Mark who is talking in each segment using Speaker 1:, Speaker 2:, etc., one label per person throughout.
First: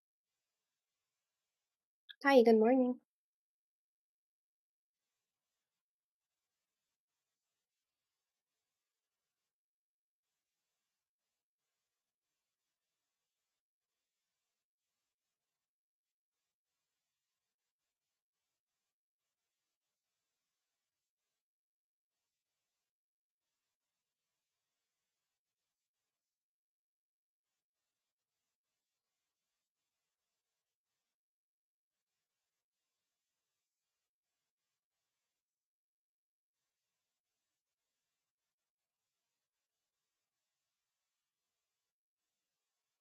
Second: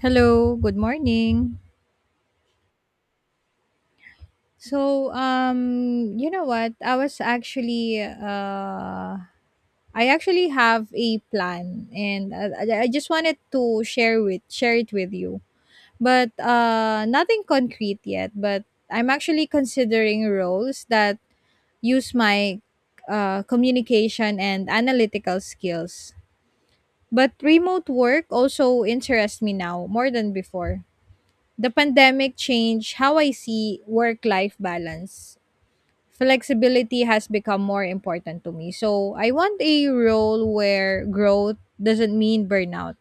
Speaker 1: Hello, good morning.
Speaker 2: Hi, good morning.
Speaker 1: So, you know what? I actually have a plan, and I just wanted to share it with you, but nothing concrete yet. But I'm actually considering roles that use my communication and analytical skills. But remote work also interests me now more than before. The pandemic changed how I see work life balance. Flexibility has become more important to me. So I want a role where growth doesn't mean burnout.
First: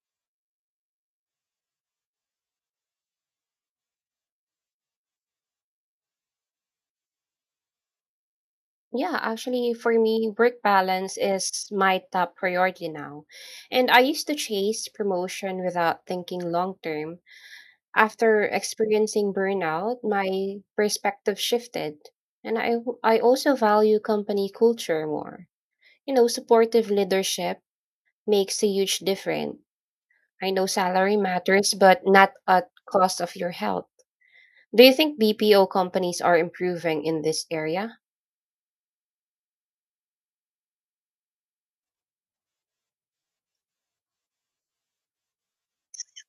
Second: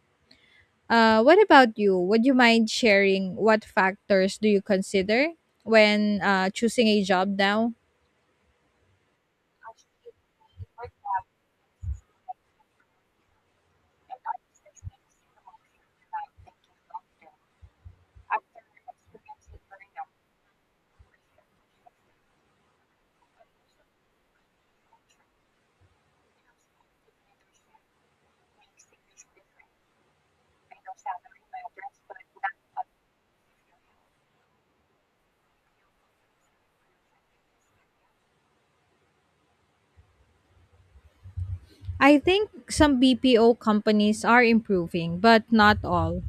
Speaker 1: What about you? Would you mind sharing what factors do you consider when choosing a job now?
Speaker 2: Yeah, actually, for me, work balance is my top priority now. And I used to chase promotion without thinking long term. After experiencing burnout, my perspective shifted. And I also value company culture more. You know, supportive leadership makes a huge difference. I know salary matters, but not at cost of your health. Do you think BPO companies are improving in this area?
Speaker 1: I think some BPO companies are improving, but not all.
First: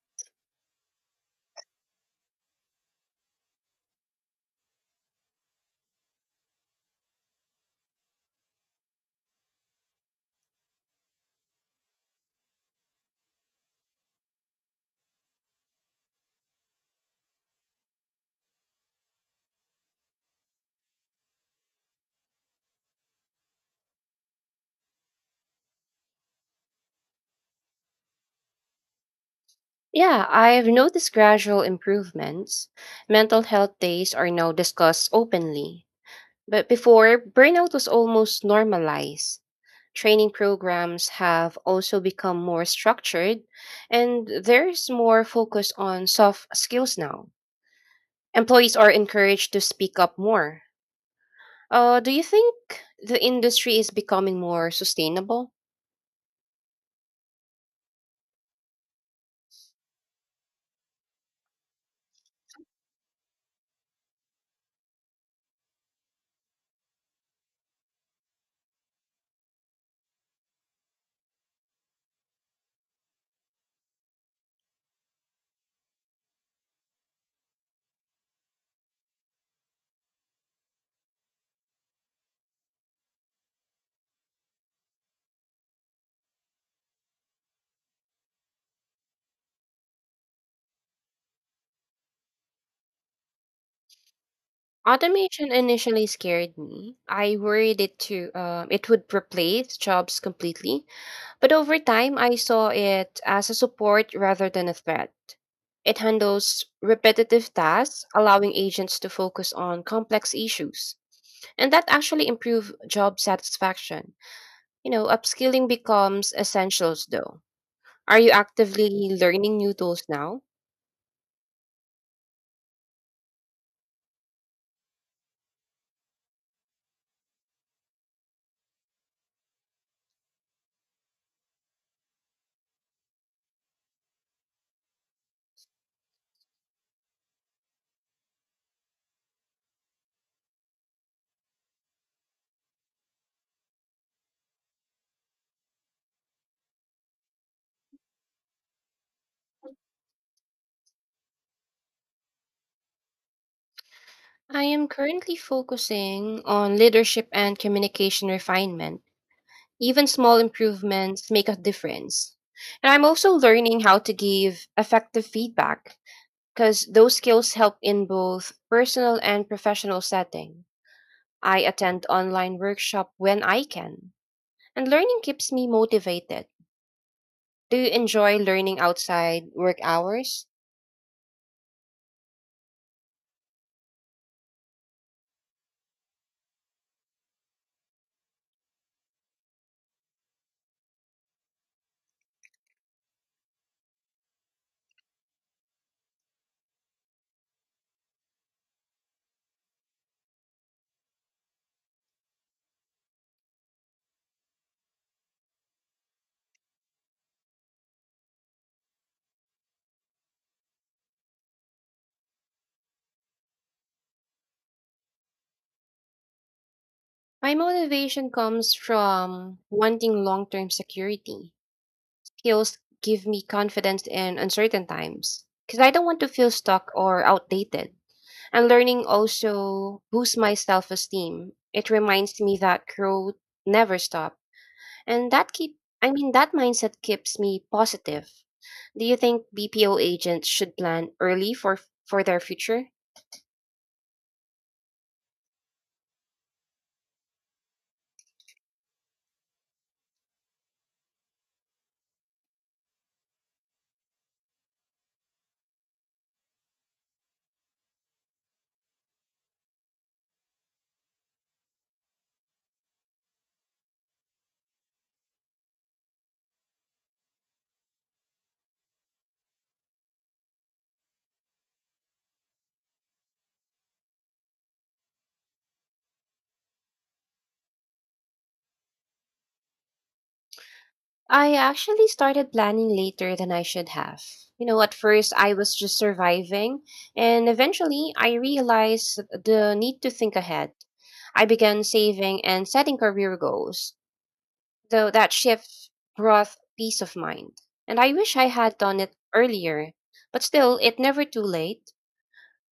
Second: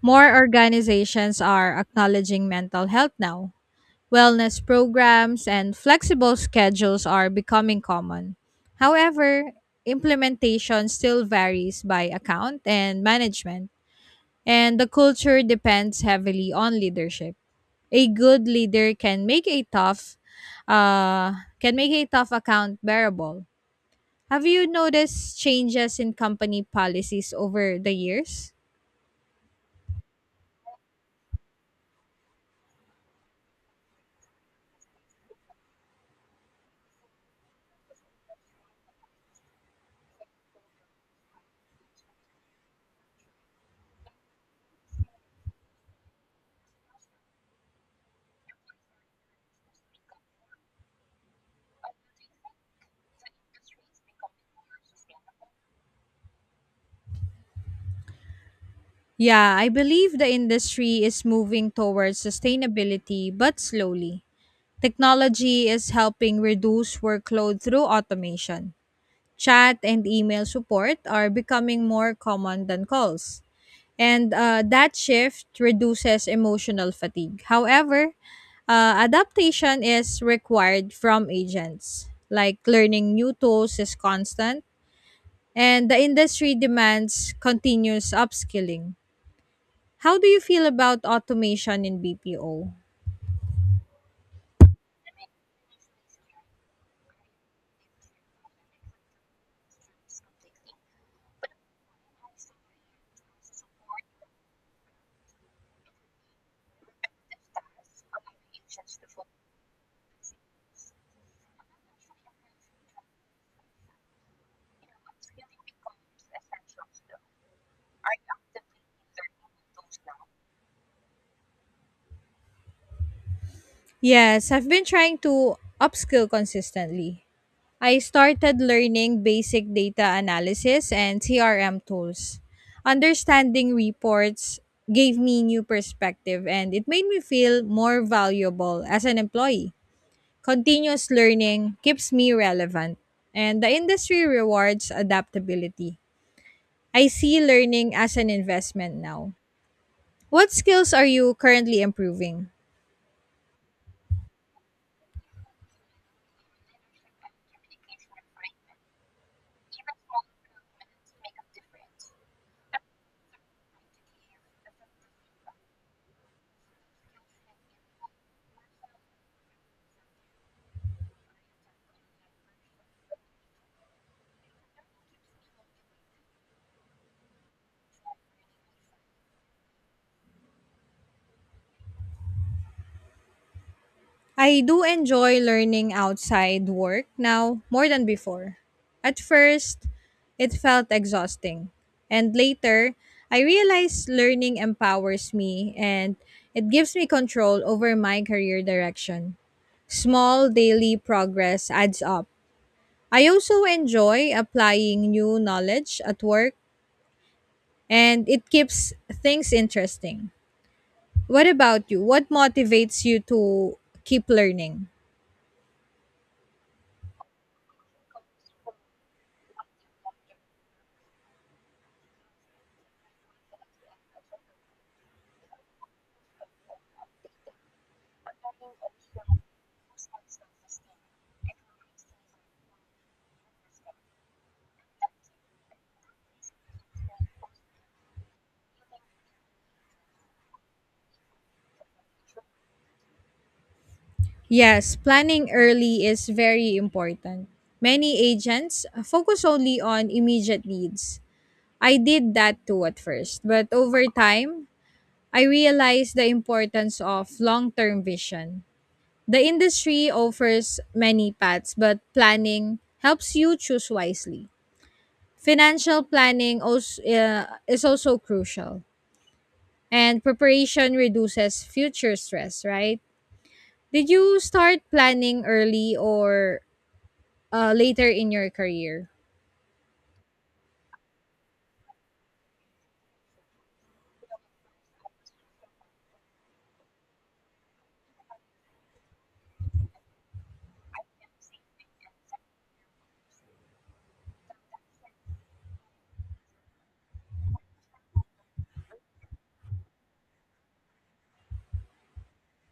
Speaker 1: More organizations are acknowledging mental health now. Wellness programs and flexible schedules are becoming common. However, implementation still varies by account and management, and the culture depends heavily on leadership. A good leader can make a tough account bearable. Have you noticed changes in company policies over the years?
Speaker 2: Yeah, I've noticed gradual improvements. Mental health days are now discussed openly. But before, burnout was almost normalized. Training programs have also become more structured, and there's more focus on soft skills now. Employees are encouraged to speak up more. Do you think the industry is becoming more sustainable?
Speaker 1: Yeah, I believe the industry is moving towards sustainability, but slowly. Technology is helping reduce workload through automation. Chat and email support are becoming more common than calls. And that shift reduces emotional fatigue. However, adaptation is required from agents. Like learning new tools is constant, and the industry demands continuous upskilling. How do you feel about automation in BPO?
Speaker 2: Automation initially scared me. I worried it to it would replace jobs completely. But over time, I saw it as a support rather than a threat. It handles repetitive tasks, allowing agents to focus on complex issues. And that actually improves job satisfaction. You know, upskilling becomes essentials though. Are you actively learning new tools now?
Speaker 1: Yes, I've been trying to upskill consistently. I started learning basic data analysis and CRM tools. Understanding reports gave me new perspective and it made me feel more valuable as an employee. Continuous learning keeps me relevant and the industry rewards adaptability. I see learning as an investment now. What skills are you currently improving?
Speaker 2: I am currently focusing on leadership and communication refinement. Even small improvements make a difference. And I'm also learning how to give effective feedback because those skills help in both personal and professional setting. I attend online workshop when I can, and learning keeps me motivated. Do you enjoy learning outside work hours?
Speaker 1: I do enjoy learning outside work now more than before. At first, it felt exhausting. And later, I realized learning empowers me and it gives me control over my career direction. Small daily progress adds up. I also enjoy applying new knowledge at work and it keeps things interesting. What about you? What motivates you to keep learning?
Speaker 2: My motivation comes from wanting long-term security. Skills give me confidence in uncertain times because I don't want to feel stuck or outdated. And learning also boosts my self-esteem. It reminds me that growth never stops. And that mindset keeps me positive. Do you think BPO agents should plan early for their future?
Speaker 1: Yes, planning early is very important. Many agents focus only on immediate needs. I did that too at first, but over time, I realized the importance of long term vision. The industry offers many paths, but planning helps you choose wisely. Financial planning is also crucial, and preparation reduces future stress, right? Did you start planning early or later in your career?
Speaker 2: I actually started planning later than I should have. You know, at first I was just surviving, and eventually I realized the need to think ahead. I began saving and setting career goals, though that shift brought peace of mind. And I wish I had done it earlier, but still, it's never too late.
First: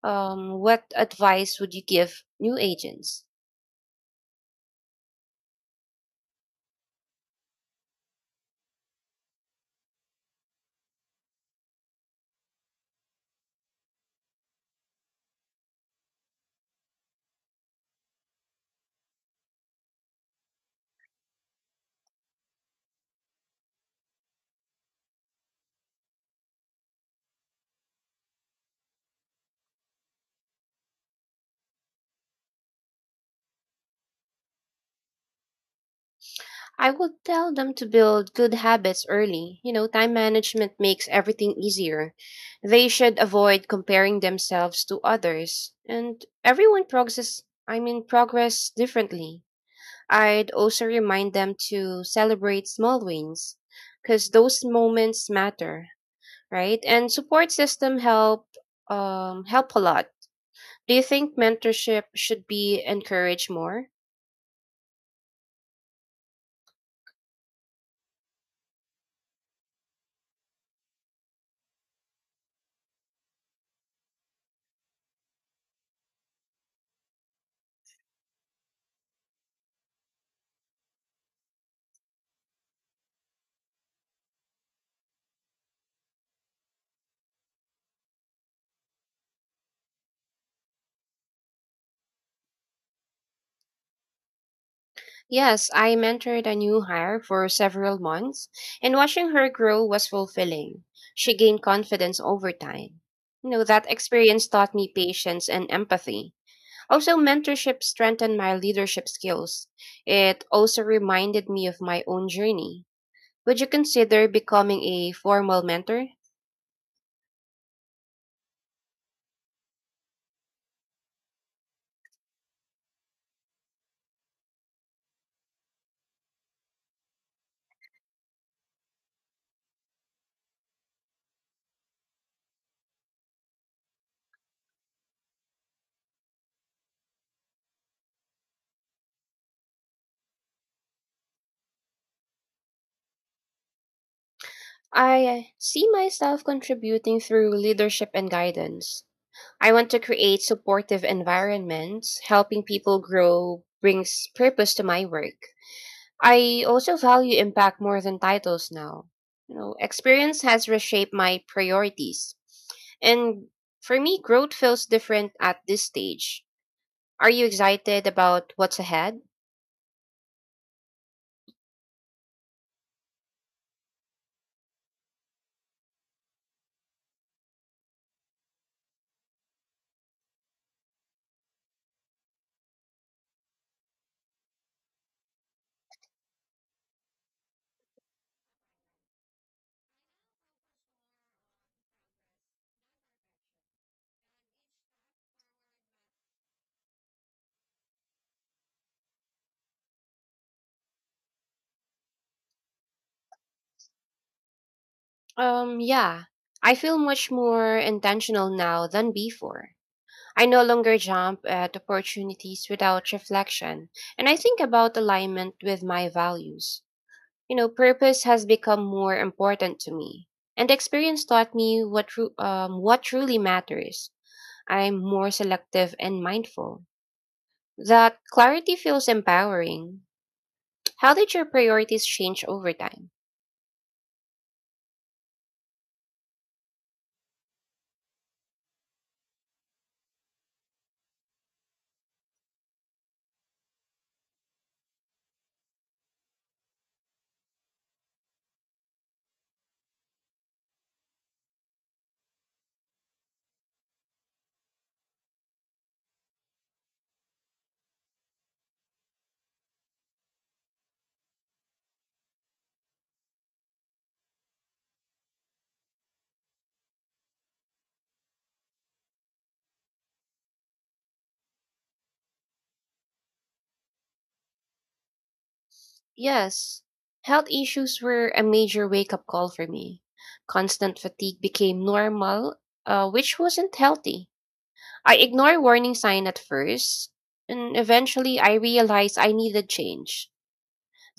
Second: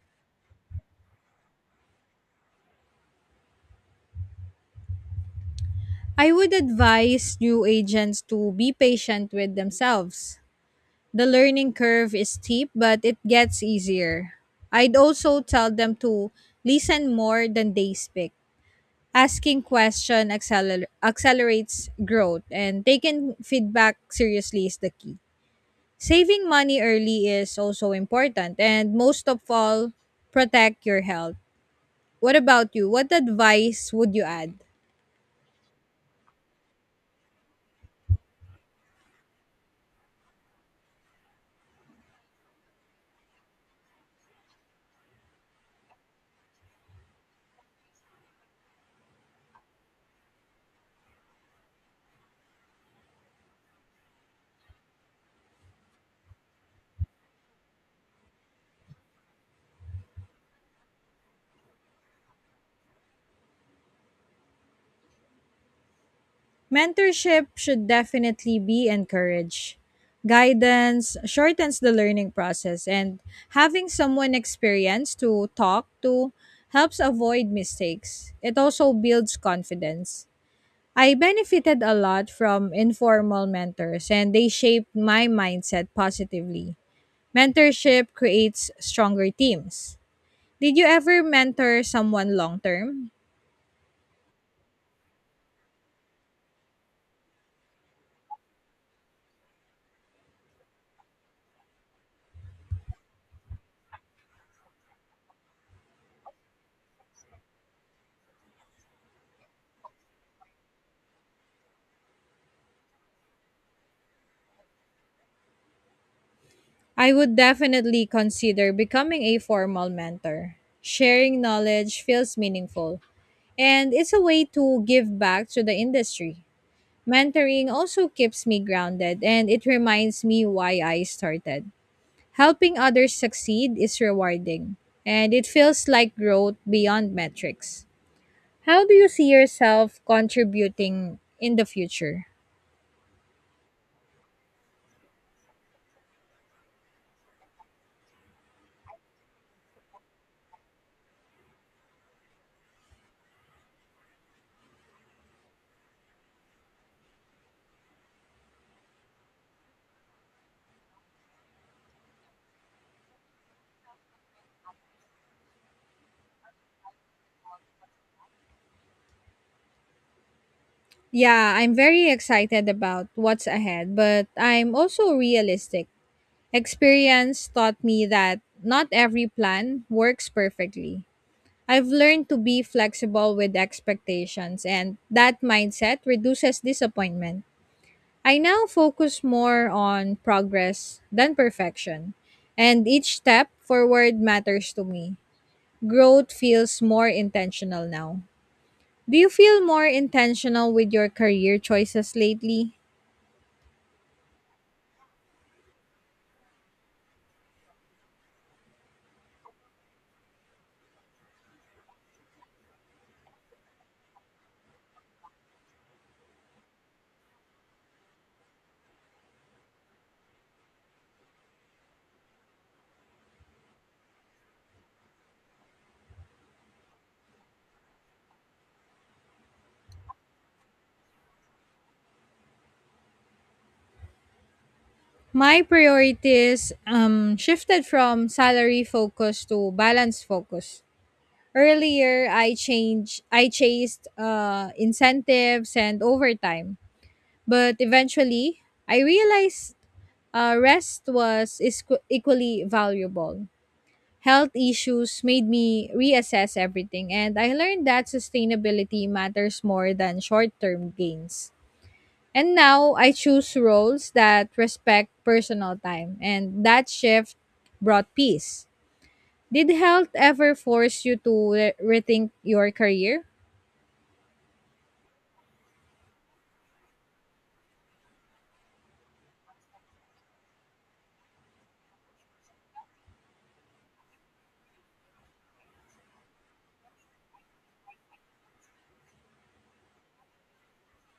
Speaker 2: What advice would you give new agents?
Speaker 1: I would advise new agents to be patient with themselves. The learning curve is steep, but it gets easier. I'd also tell them to listen more than they speak. Accelerates growth, and taking feedback seriously is the key. Saving money early is also important, and most of all, protect your health. What about you? What advice would you add?
Speaker 2: I would tell them to build good habits early. You know, time management makes everything easier. They should avoid comparing themselves to others. And everyone progresses, I mean, progress differently. I'd also remind them to celebrate small wins because those moments matter, right? And support system help, help a lot. Do you think mentorship should be encouraged more?
Speaker 1: Mentorship should definitely be encouraged. Guidance shortens the learning process, and having someone experienced to talk to helps avoid mistakes. It also builds confidence. I benefited a lot from informal mentors, and they shaped my mindset positively. Mentorship creates stronger teams. Did you ever mentor someone long term?
Speaker 2: Yes, I mentored a new hire for several months, and watching her grow was fulfilling. She gained confidence over time. You know, that experience taught me patience and empathy. Also, mentorship strengthened my leadership skills. It also reminded me of my own journey. Would you consider becoming a formal mentor?
Speaker 1: I would definitely consider becoming a formal mentor. Sharing knowledge feels meaningful, and it's a way to give back to the industry. Mentoring also keeps me grounded, and it reminds me why I started. Helping others succeed is rewarding, and it feels like growth beyond metrics. How do you see yourself contributing in the future?
Speaker 2: I see myself contributing through leadership and guidance. I want to create supportive environments. Helping people grow brings purpose to my work. I also value impact more than titles now. You know, experience has reshaped my priorities. And for me, growth feels different at this stage. Are you excited about what's ahead?
Speaker 1: Yeah, I'm very excited about what's ahead, but I'm also realistic. Experience taught me that not every plan works perfectly. I've learned to be flexible with expectations, and that mindset reduces disappointment. I now focus more on progress than perfection, and each step forward matters to me. Growth feels more intentional now. Do you feel more intentional with your career choices lately?
Speaker 2: Yeah. I feel much more intentional now than before. I no longer jump at opportunities without reflection, and I think about alignment with my values. You know, purpose has become more important to me, and experience taught me what truly matters. I'm more selective and mindful. That clarity feels empowering. How did your priorities change over time?
Speaker 1: My priorities shifted from salary focus to balance focus. Earlier, I chased incentives and overtime, but eventually, I realized rest equally valuable. Health issues made me reassess everything, and I learned that sustainability matters more than short-term gains. And now I choose roles that respect personal time, and that shift brought peace. Did health ever force you to re- rethink your career?
Speaker 2: Yes, health issues were a major wake up call for me. Constant fatigue became normal, which wasn't healthy. I ignore warning sign at first, and eventually I realize I needed change.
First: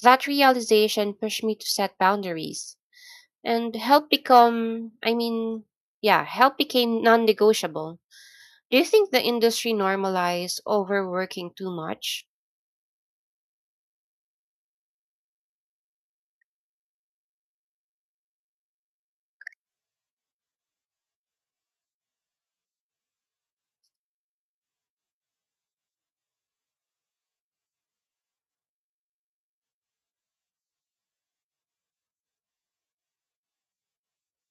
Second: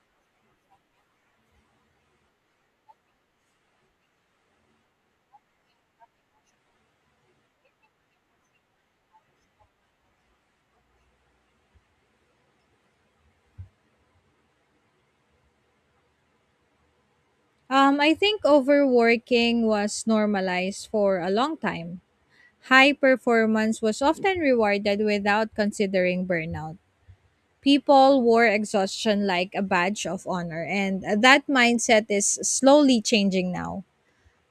Speaker 2: That realization pushed me to set boundaries and help become, I mean, yeah, help became non-negotiable. Do you think the industry normalized overworking too much?
Speaker 1: I think overworking was normalized for a long time. High performance was often rewarded without considering burnout. People wore exhaustion like a badge of honor, and that mindset is slowly changing now.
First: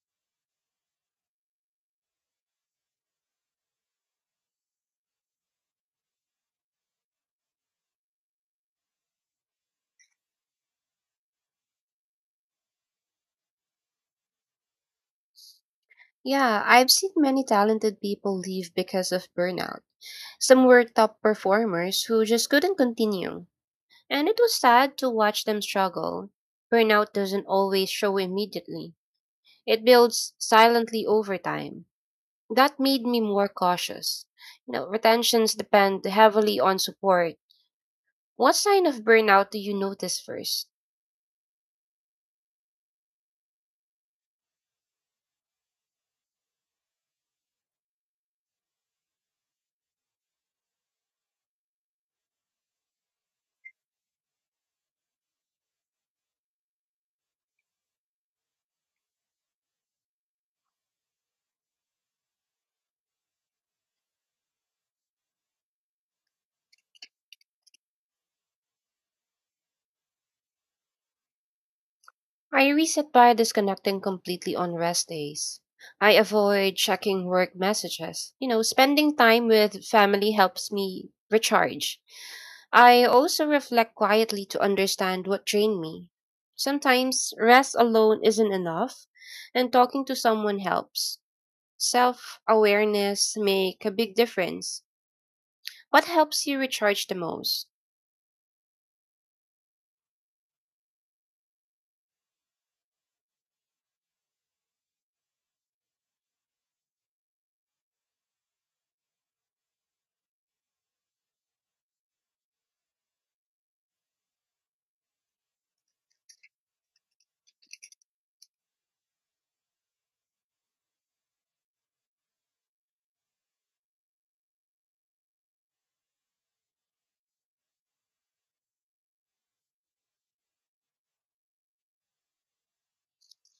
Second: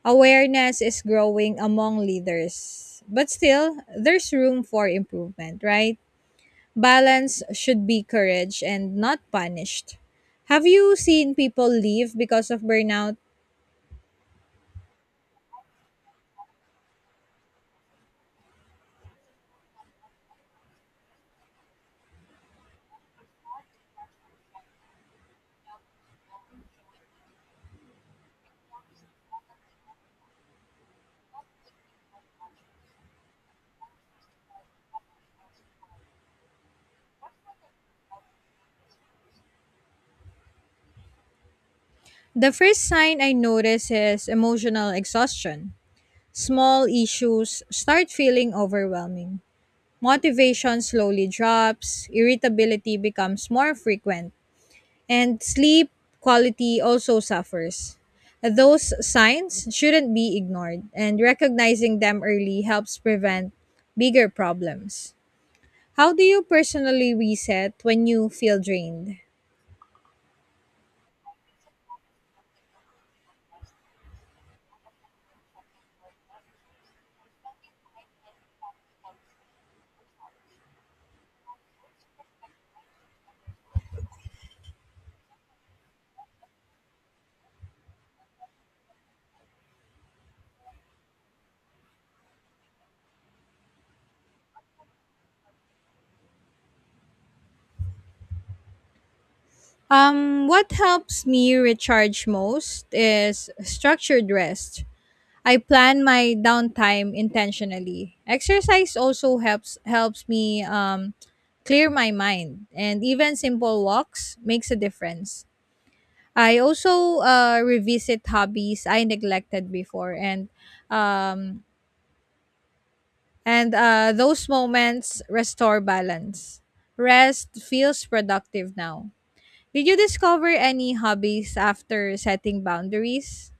Speaker 1: Awareness is growing among leaders, but still, there's room for improvement, right? Balance should be courage and not punished. Have you seen people leave because of burnout?
Speaker 2: Yeah, I've seen many talented people leave because of burnout. Some were top performers who just couldn't continue, and it was sad to watch them struggle. Burnout doesn't always show immediately. It builds silently over time. That made me more cautious. You know, retentions depend heavily on support. What sign of burnout do you notice first?
Speaker 1: The first sign I notice is emotional exhaustion. Small issues start feeling overwhelming. Motivation slowly drops, irritability becomes more frequent and sleep quality also suffers. Those signs shouldn't be ignored, and recognizing them early helps prevent bigger problems. How do you personally reset when you feel drained?
Speaker 2: I reset by disconnecting completely on rest days. I avoid checking work messages. You know, spending time with family helps me recharge. I also reflect quietly to understand what drained me. Sometimes rest alone isn't enough, and talking to someone helps. Self awareness make a big difference. What helps you recharge the most?
Speaker 1: What helps me recharge most is structured rest. I plan my downtime intentionally. Exercise also helps me clear my mind, and even simple walks makes a difference. I also revisit hobbies I neglected before, um, and those moments restore balance. Rest feels productive now. Did you discover any hobbies after setting boundaries?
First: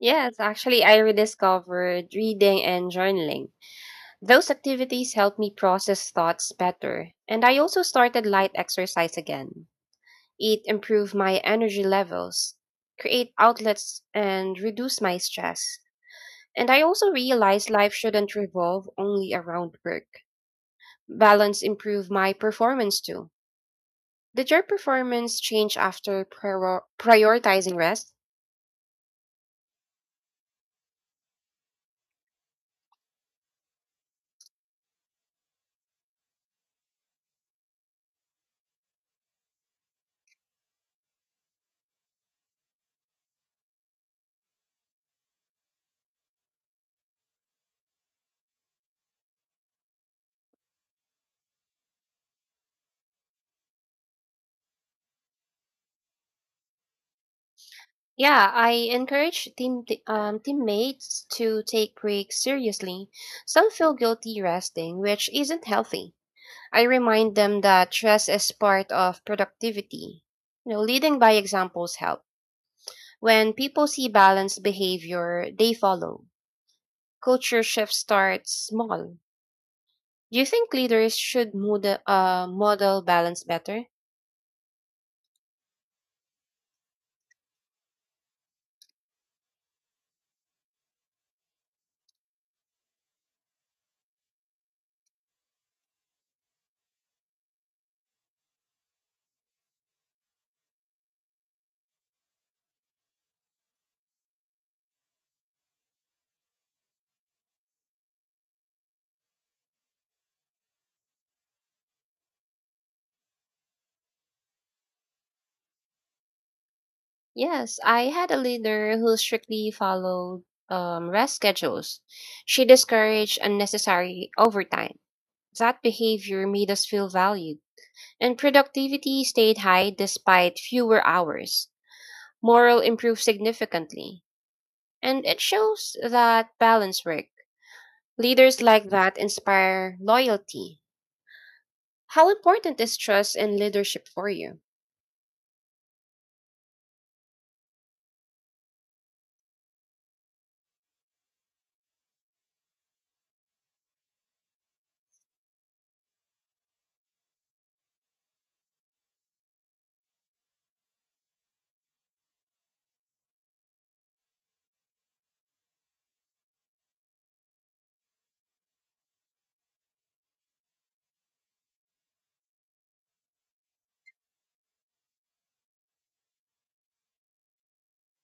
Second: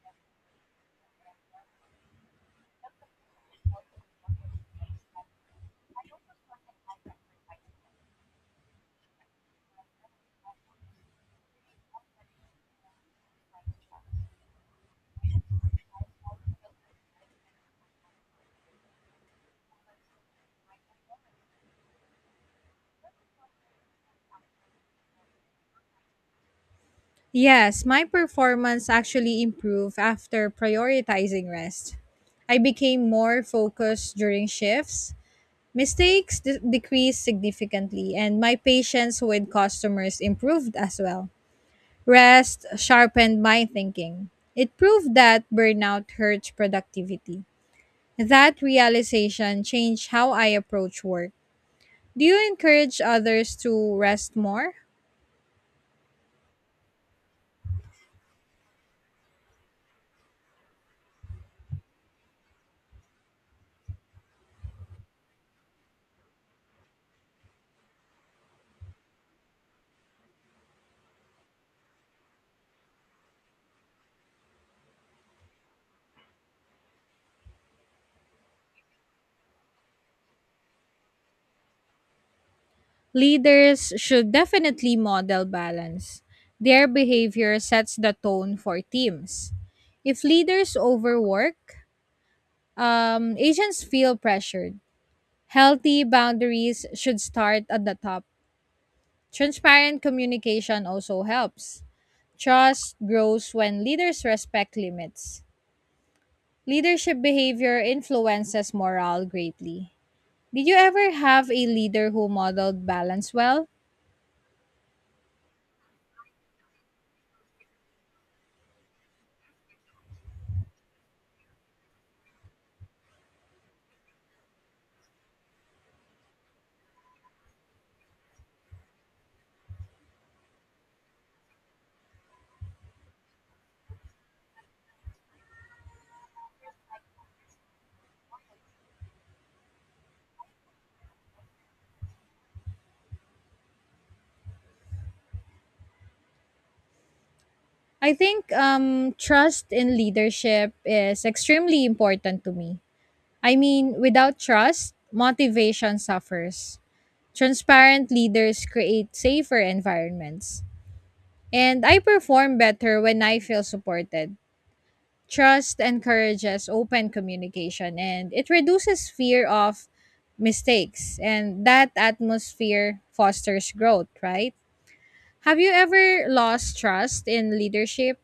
Speaker 2: Yes, actually, I rediscovered reading and journaling. Those activities help me process thoughts better, and I also started light exercise again. It improved my energy levels, create outlets, and reduce my stress. And I also realized life shouldn't revolve only around work. Balance improved my performance too. Did your performance change after prioritizing
Speaker 1: Yes, my
Speaker 2: rest?
Speaker 1: performance actually improved after prioritizing rest. I became more focused during shifts. Mistakes decreased significantly, and my patience with customers improved as well. Rest sharpened my thinking. It proved that burnout hurts productivity. That realization changed how I approach work. Do you encourage others to rest more?
Speaker 2: Yeah, I encourage teammates to take breaks seriously. Some feel guilty resting, which isn't healthy. I remind them that stress is part of productivity. You know, leading by examples help. When people see balanced behavior, they follow. Culture shift starts small. Do you think leaders should model, model balance better?
Speaker 1: Leaders should definitely model balance. Their behavior sets the tone for teams. If leaders overwork, agents feel pressured. Healthy boundaries should start at the top. Transparent communication also helps. Trust grows when leaders respect limits. Leadership behavior influences morale greatly. Did you ever have a leader who modeled balance well?
Speaker 2: Yes, I had a leader who strictly followed, rest schedules. She discouraged unnecessary overtime. That behavior made us feel valued, and productivity stayed high despite fewer hours. Morale improved significantly, and it shows that balance work. Leaders like that inspire loyalty. How important is trust in leadership for you?
Speaker 1: I think trust in leadership is extremely important to me. I mean, without trust, motivation suffers. Transparent leaders create safer environments. And I perform better when I feel supported. Trust encourages open communication and it reduces fear of mistakes, and that atmosphere fosters growth, right? Have you ever lost trust in leadership?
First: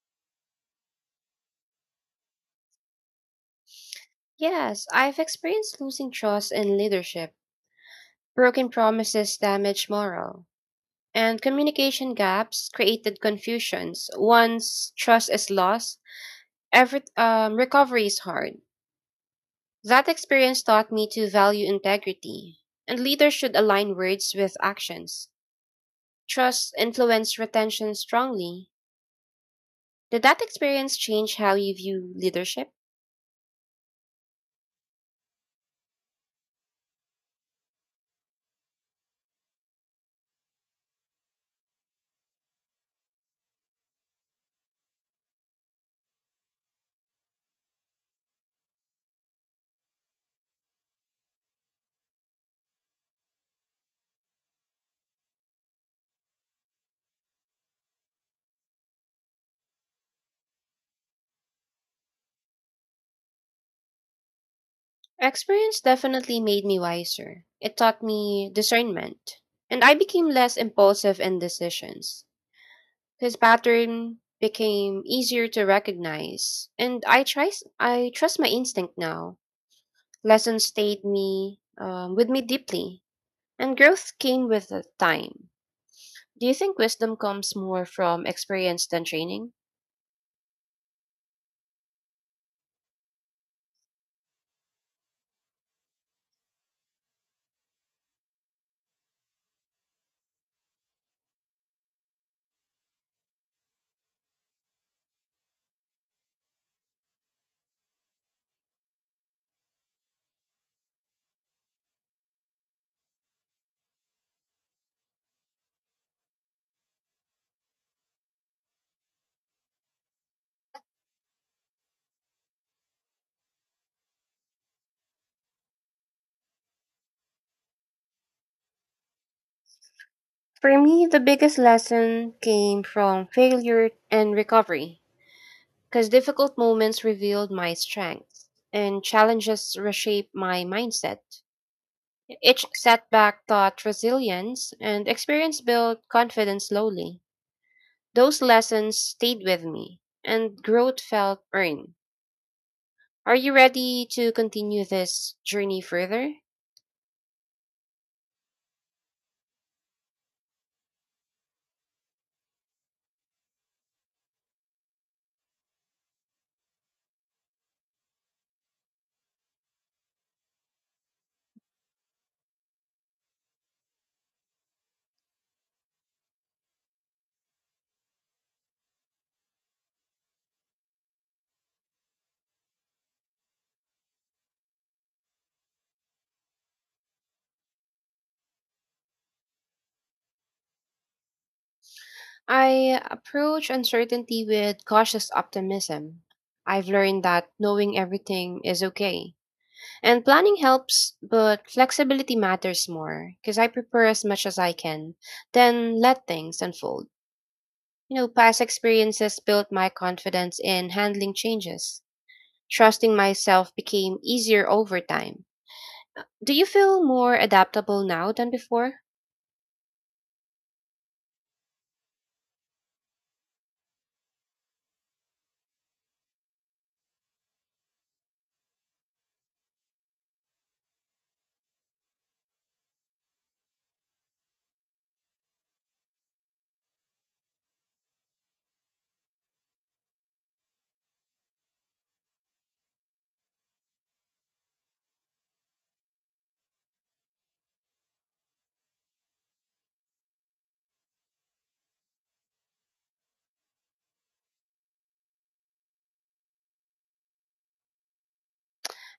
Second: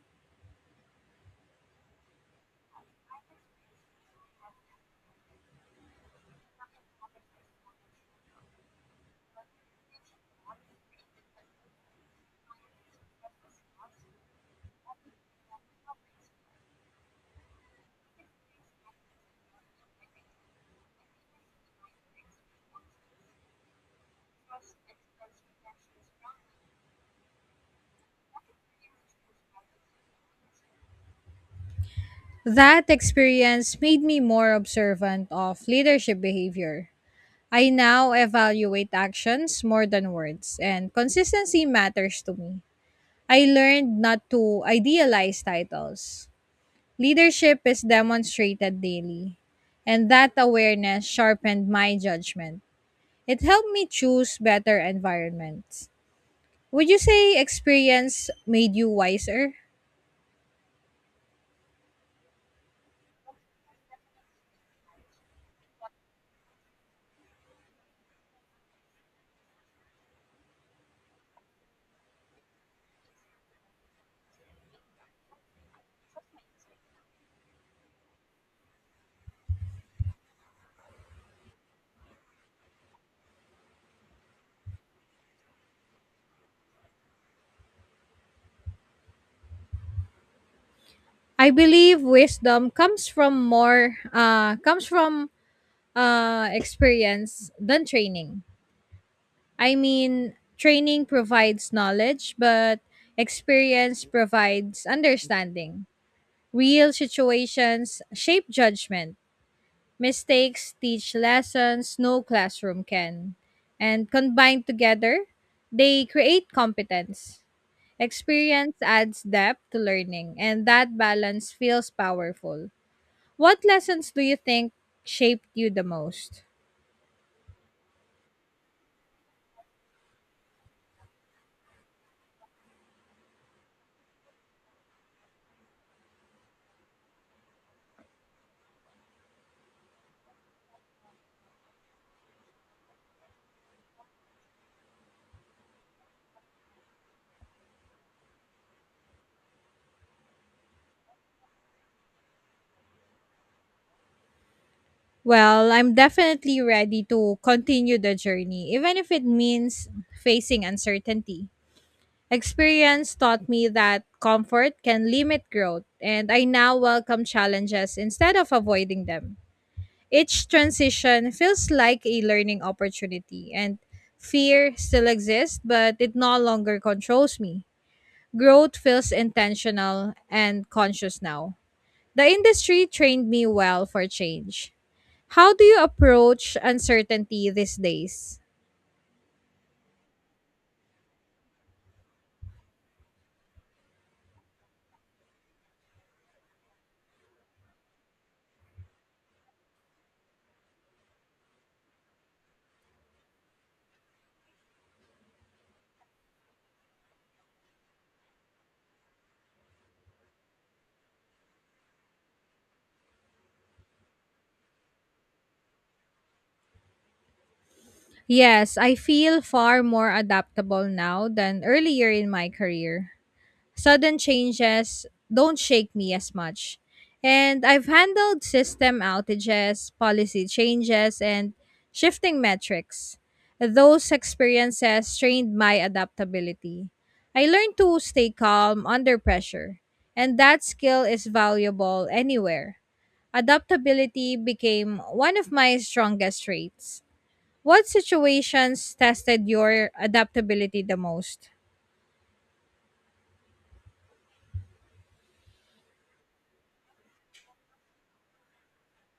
Speaker 2: Yes, I've experienced losing trust in leadership. Broken promises damage morale and communication gaps created confusions. Once trust is lost, recovery is hard. That experience taught me to value integrity, and leaders should align words with actions. Trust influenced retention strongly. Did that experience change how you view leadership?
Speaker 1: That experience made me more observant of leadership behavior. I now evaluate actions more than words, and consistency matters to me. I learned not to idealize titles. Leadership is demonstrated daily, and that awareness sharpened my judgment. It helped me choose better environments. Would you say experience made you wiser?
Speaker 2: Experience definitely made me wiser. It taught me discernment, and I became less impulsive in decisions. His pattern became easier to recognize, and I trust my instinct now. Lessons stayed me, with me deeply, and growth came with the time. Do you think wisdom comes more from experience than training?
Speaker 1: I believe wisdom comes from experience than training. I mean, training provides knowledge, but experience provides understanding. Real situations shape judgment. Mistakes teach lessons no classroom can. And combined together, they create competence. Experience adds depth to learning, and that balance feels powerful. What lessons do you think shaped you the most?
Speaker 2: For me, the biggest lesson came from failure and recovery, because difficult moments revealed my strengths and challenges reshaped my mindset. Each setback taught resilience, and experience built confidence slowly. Those lessons stayed with me, and growth felt earned. Are you ready to continue this
Speaker 1: Well,
Speaker 2: journey
Speaker 1: I'm
Speaker 2: further?
Speaker 1: definitely ready to continue the journey, even if it means facing uncertainty. Experience taught me that comfort can limit growth, and I now welcome challenges instead of avoiding them. Each transition feels like a learning opportunity, and fear still exists, but it no longer controls me. Growth feels intentional and conscious now. The industry trained me well for change. How do you approach uncertainty these days?
Speaker 2: I approach uncertainty with cautious optimism. I've learned that knowing everything is okay. And planning helps, but flexibility matters more because I prepare as much as I can, then let things unfold. You know, past experiences built my confidence in handling changes. Trusting myself became easier over time. Do you feel more adaptable now than
Speaker 1: Yes, I
Speaker 2: before?
Speaker 1: feel far more adaptable now than earlier in my career. Sudden changes don't shake me as much. And I've handled system outages, policy changes, and shifting metrics. Those experiences trained my adaptability. I learned to stay calm under pressure, and that skill is valuable anywhere. Adaptability became one of my strongest traits. What situations tested your adaptability the most?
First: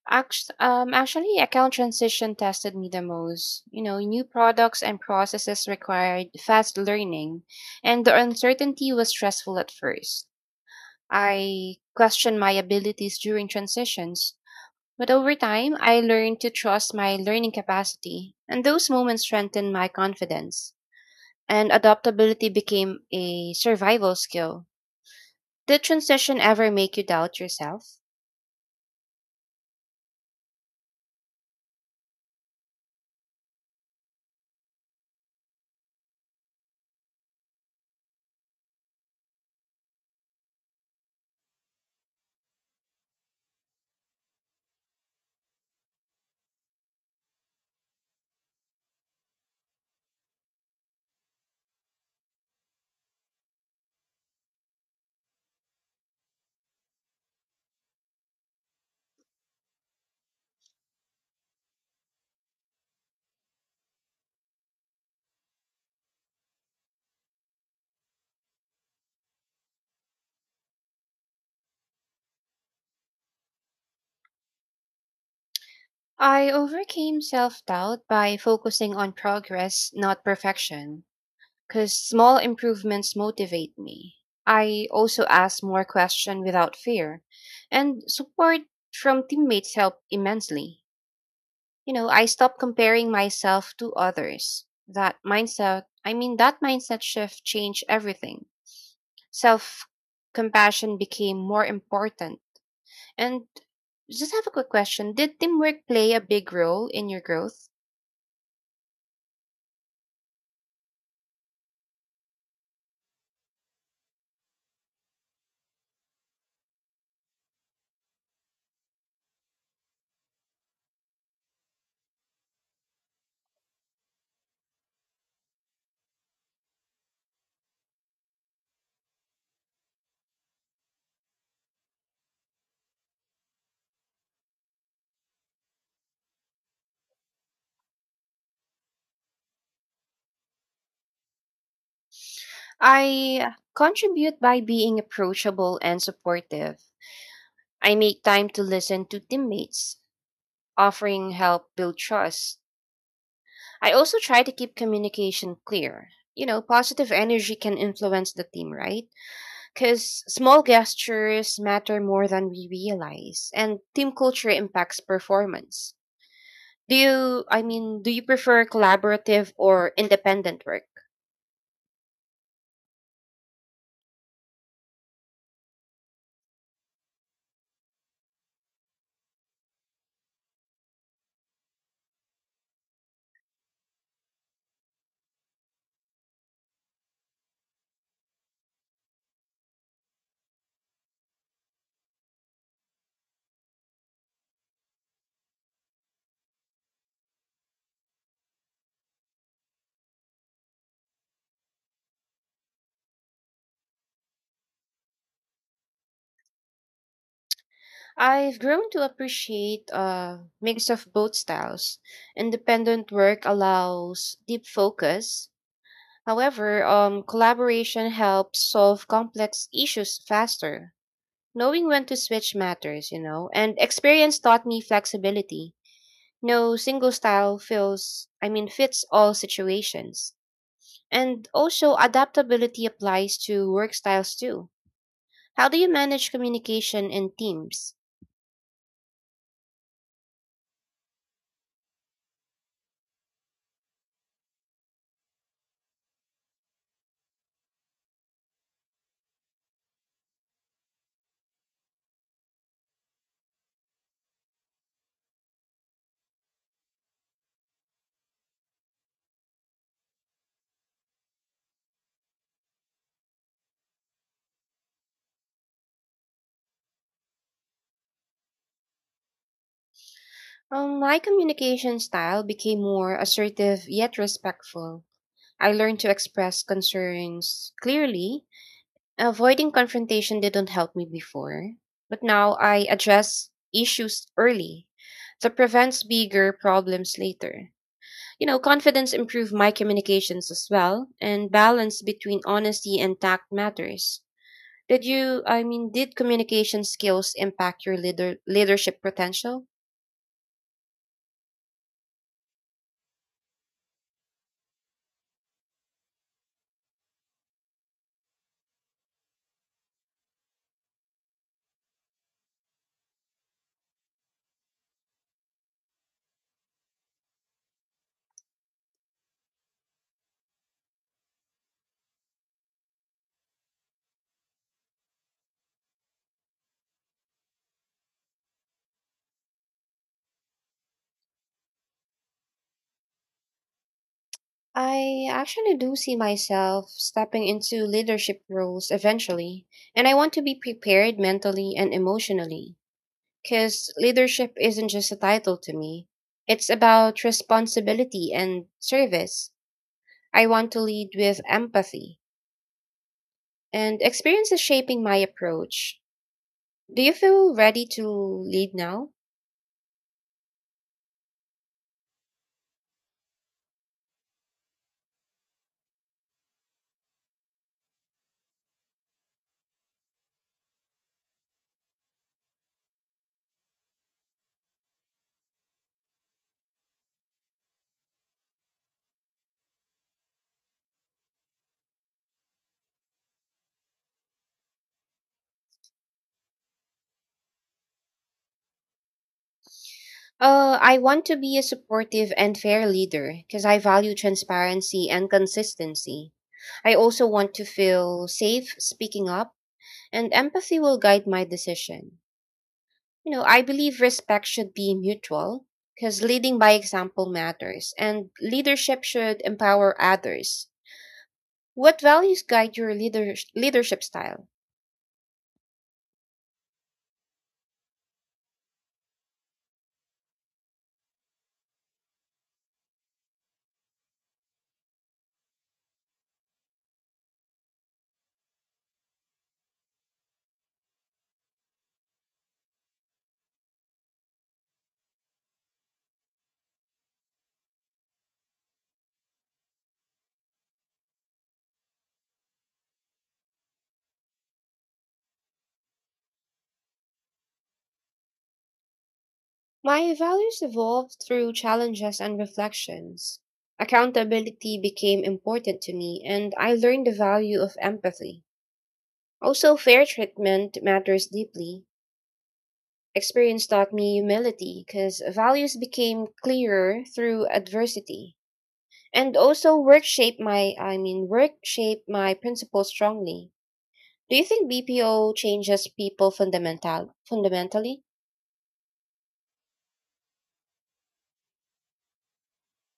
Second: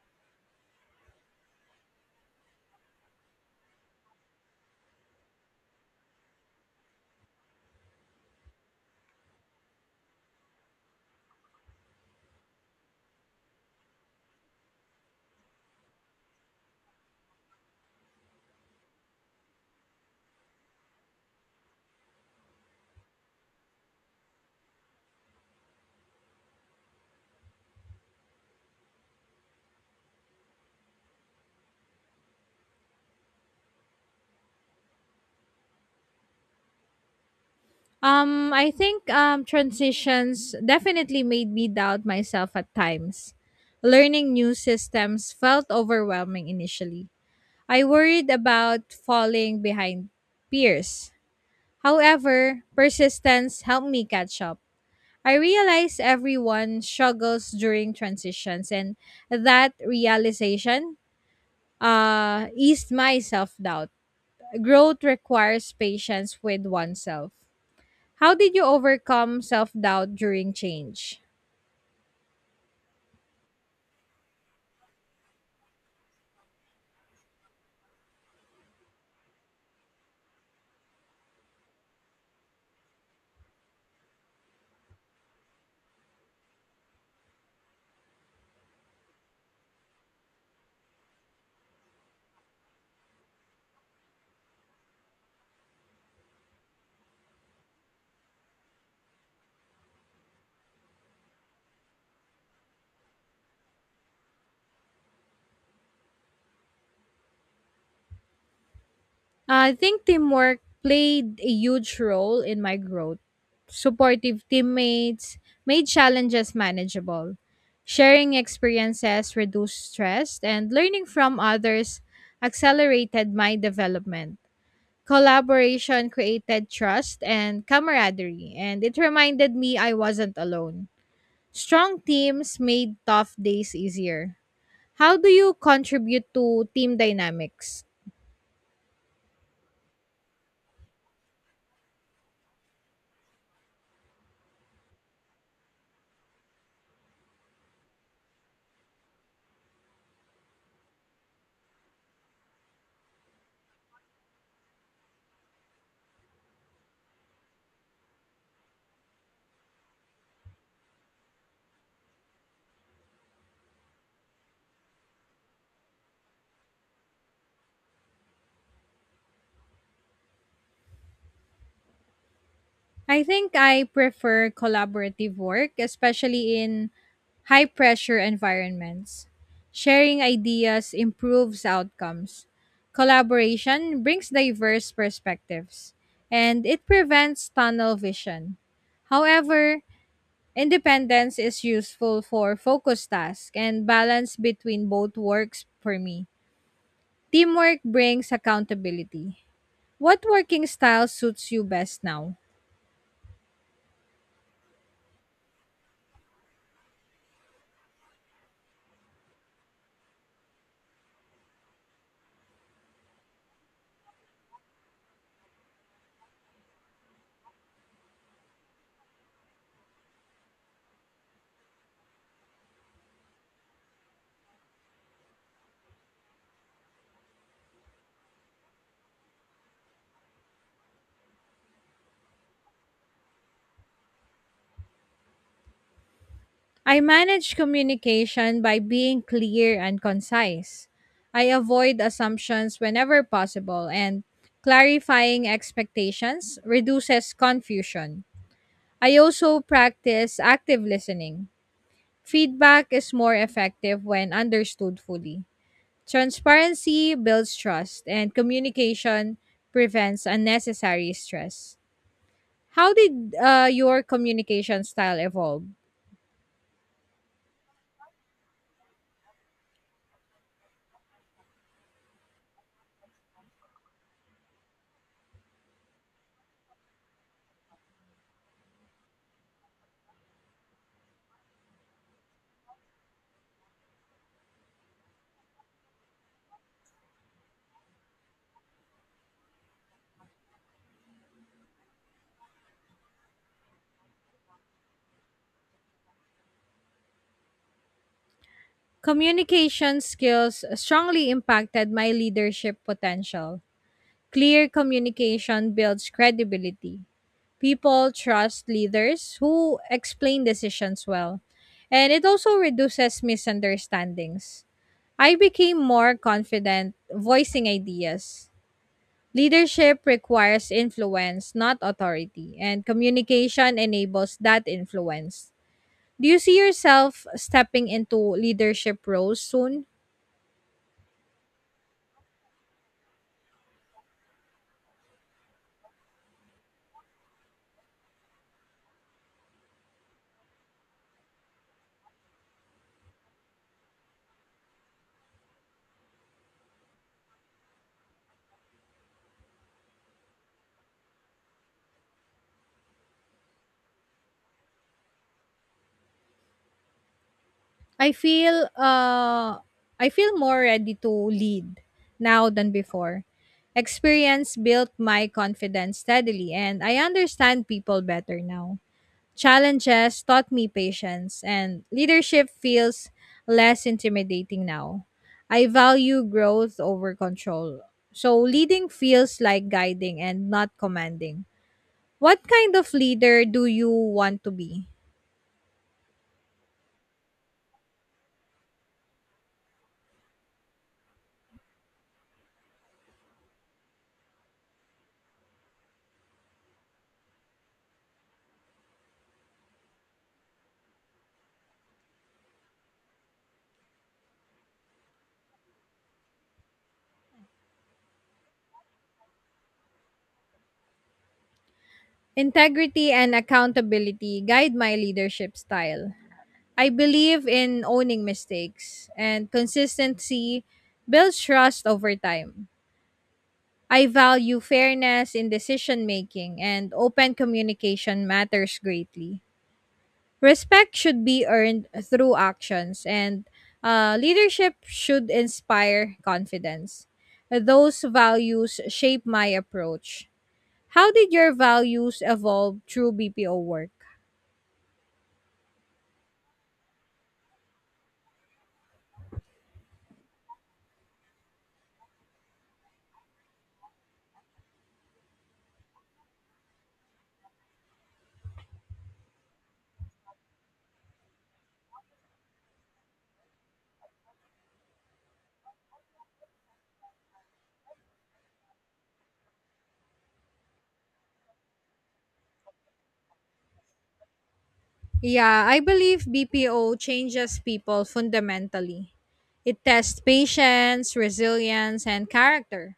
Speaker 2: Actually, account transition tested me the most. You know, new products and processes required fast learning, and the uncertainty was stressful at first. I questioned my abilities during transitions, but over time, I learned to trust my learning capacity, and those moments strengthened my confidence. And adaptability became a survival skill. Did transition ever make you doubt yourself?
Speaker 1: I think transitions definitely made me doubt myself at times. Learning new systems felt overwhelming initially. I worried about falling behind peers. However, persistence helped me catch up. I realized everyone struggles during transitions, and that realization eased my self doubt. Growth requires patience with oneself. How did you overcome self doubt during change?
Speaker 2: I overcame self doubt by focusing on progress, not perfection, because small improvements motivate me. I also ask more questions without fear, and support from teammates helped immensely. You know, I stopped comparing myself to others. That mindset shift changed everything. Self compassion became more important. And just have a quick question. Did teamwork play a big role in your growth?
Speaker 1: I think teamwork played a huge role in my growth. Supportive teammates made challenges manageable. Sharing experiences reduced stress, and learning from others accelerated my development. Collaboration created trust and camaraderie, and it reminded me I wasn't alone. Strong teams made tough days easier. How do you contribute to team dynamics?
Speaker 2: I contribute by being approachable and supportive. I make time to listen to teammates, offering help build trust. I also try to keep communication clear. You know, positive energy can influence the team, right? Because small gestures matter more than we realize, and team culture impacts performance. Do you prefer collaborative or independent work?
Speaker 1: I think I prefer collaborative work, especially in high pressure environments. Sharing ideas improves outcomes. Collaboration brings diverse perspectives and it prevents tunnel vision. However, independence is useful for focus tasks and balance between both works for me. Teamwork brings accountability. What working style suits you best now?
Speaker 2: I've grown to appreciate a mix of both styles. Independent work allows deep focus. However, collaboration helps solve complex issues faster. Knowing when to switch matters, you know, and experience taught me flexibility. No single style fits all situations. And also, adaptability applies to work styles too. How do you manage
Speaker 1: I
Speaker 2: communication in
Speaker 1: manage
Speaker 2: teams?
Speaker 1: communication by being clear and concise. I avoid assumptions whenever possible, and clarifying expectations reduces confusion. I also practice active listening. Feedback is more effective when understood fully. Transparency builds trust, and communication prevents unnecessary stress. How did your communication style evolve?
Speaker 2: My communication style became more assertive yet respectful. I learned to express concerns clearly. Avoiding confrontation didn't help me before, but now I address issues early. That prevents bigger problems later. You know, confidence improved my communications as well, and balance between honesty and tact matters. Did communication skills impact your leadership potential?
Speaker 1: Communication skills strongly impacted my leadership potential. Clear communication builds credibility. People trust leaders who explain decisions well, and it also reduces misunderstandings. I became more confident voicing ideas. Leadership requires influence, not authority, and communication enables that influence. Do you see yourself stepping into leadership roles soon?
Speaker 2: I actually do see myself stepping into leadership roles eventually, and I want to be prepared mentally and emotionally. Because leadership isn't just a title to me, it's about responsibility and service. I want to lead with empathy, and experience is shaping my approach. Do you feel ready to
Speaker 1: I feel
Speaker 2: lead now?
Speaker 1: uh I feel more ready to lead now than before. Experience built my confidence steadily and I understand people better now. Challenges taught me patience and leadership feels less intimidating now. I value growth over control. So leading feels like guiding and not commanding. What kind of leader do you want to be?
Speaker 2: I want to be a supportive and fair leader because I value transparency and consistency. I also want to feel safe speaking up, and empathy will guide my decision. You know, I believe respect should be mutual because leading by example matters, and leadership should empower others. What values guide your
Speaker 1: Integrity and
Speaker 2: leadership
Speaker 1: accountability
Speaker 2: style?
Speaker 1: guide my leadership style. I believe in owning mistakes, and consistency builds trust over time. I value fairness in decision making, and open communication matters greatly. Respect should be earned through actions, and leadership should inspire confidence. Those values shape my approach. How did your values evolve through BPO work?
Speaker 2: My values evolved through challenges and reflections. Accountability became important to me, and I learned the value of empathy. Also, fair treatment matters deeply. Experience taught me humility because values became clearer through adversity. And also, work shaped my principles strongly. Do you think BPO
Speaker 1: Yeah, I
Speaker 2: changes people
Speaker 1: believe BPO changes
Speaker 2: fundamentally?
Speaker 1: people fundamentally. It tests patience, resilience, and character.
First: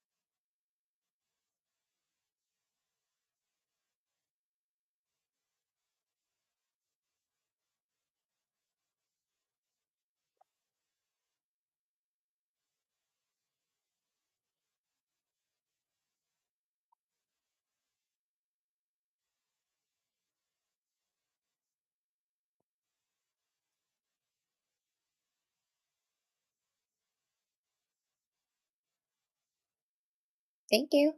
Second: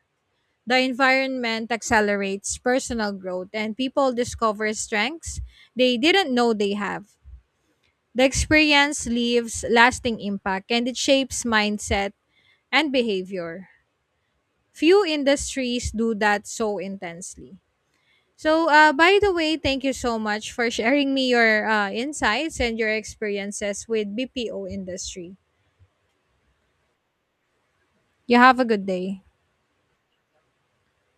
Speaker 1: The environment accelerates personal growth and people discover strengths they didn't know they have. The experience leaves lasting impact and it shapes mindset and behavior. Few industries do that so intensely. So, by the way, thank you so much for sharing me your insights and your experiences with BPO industry. You have a good day.
Speaker 2: Thank you.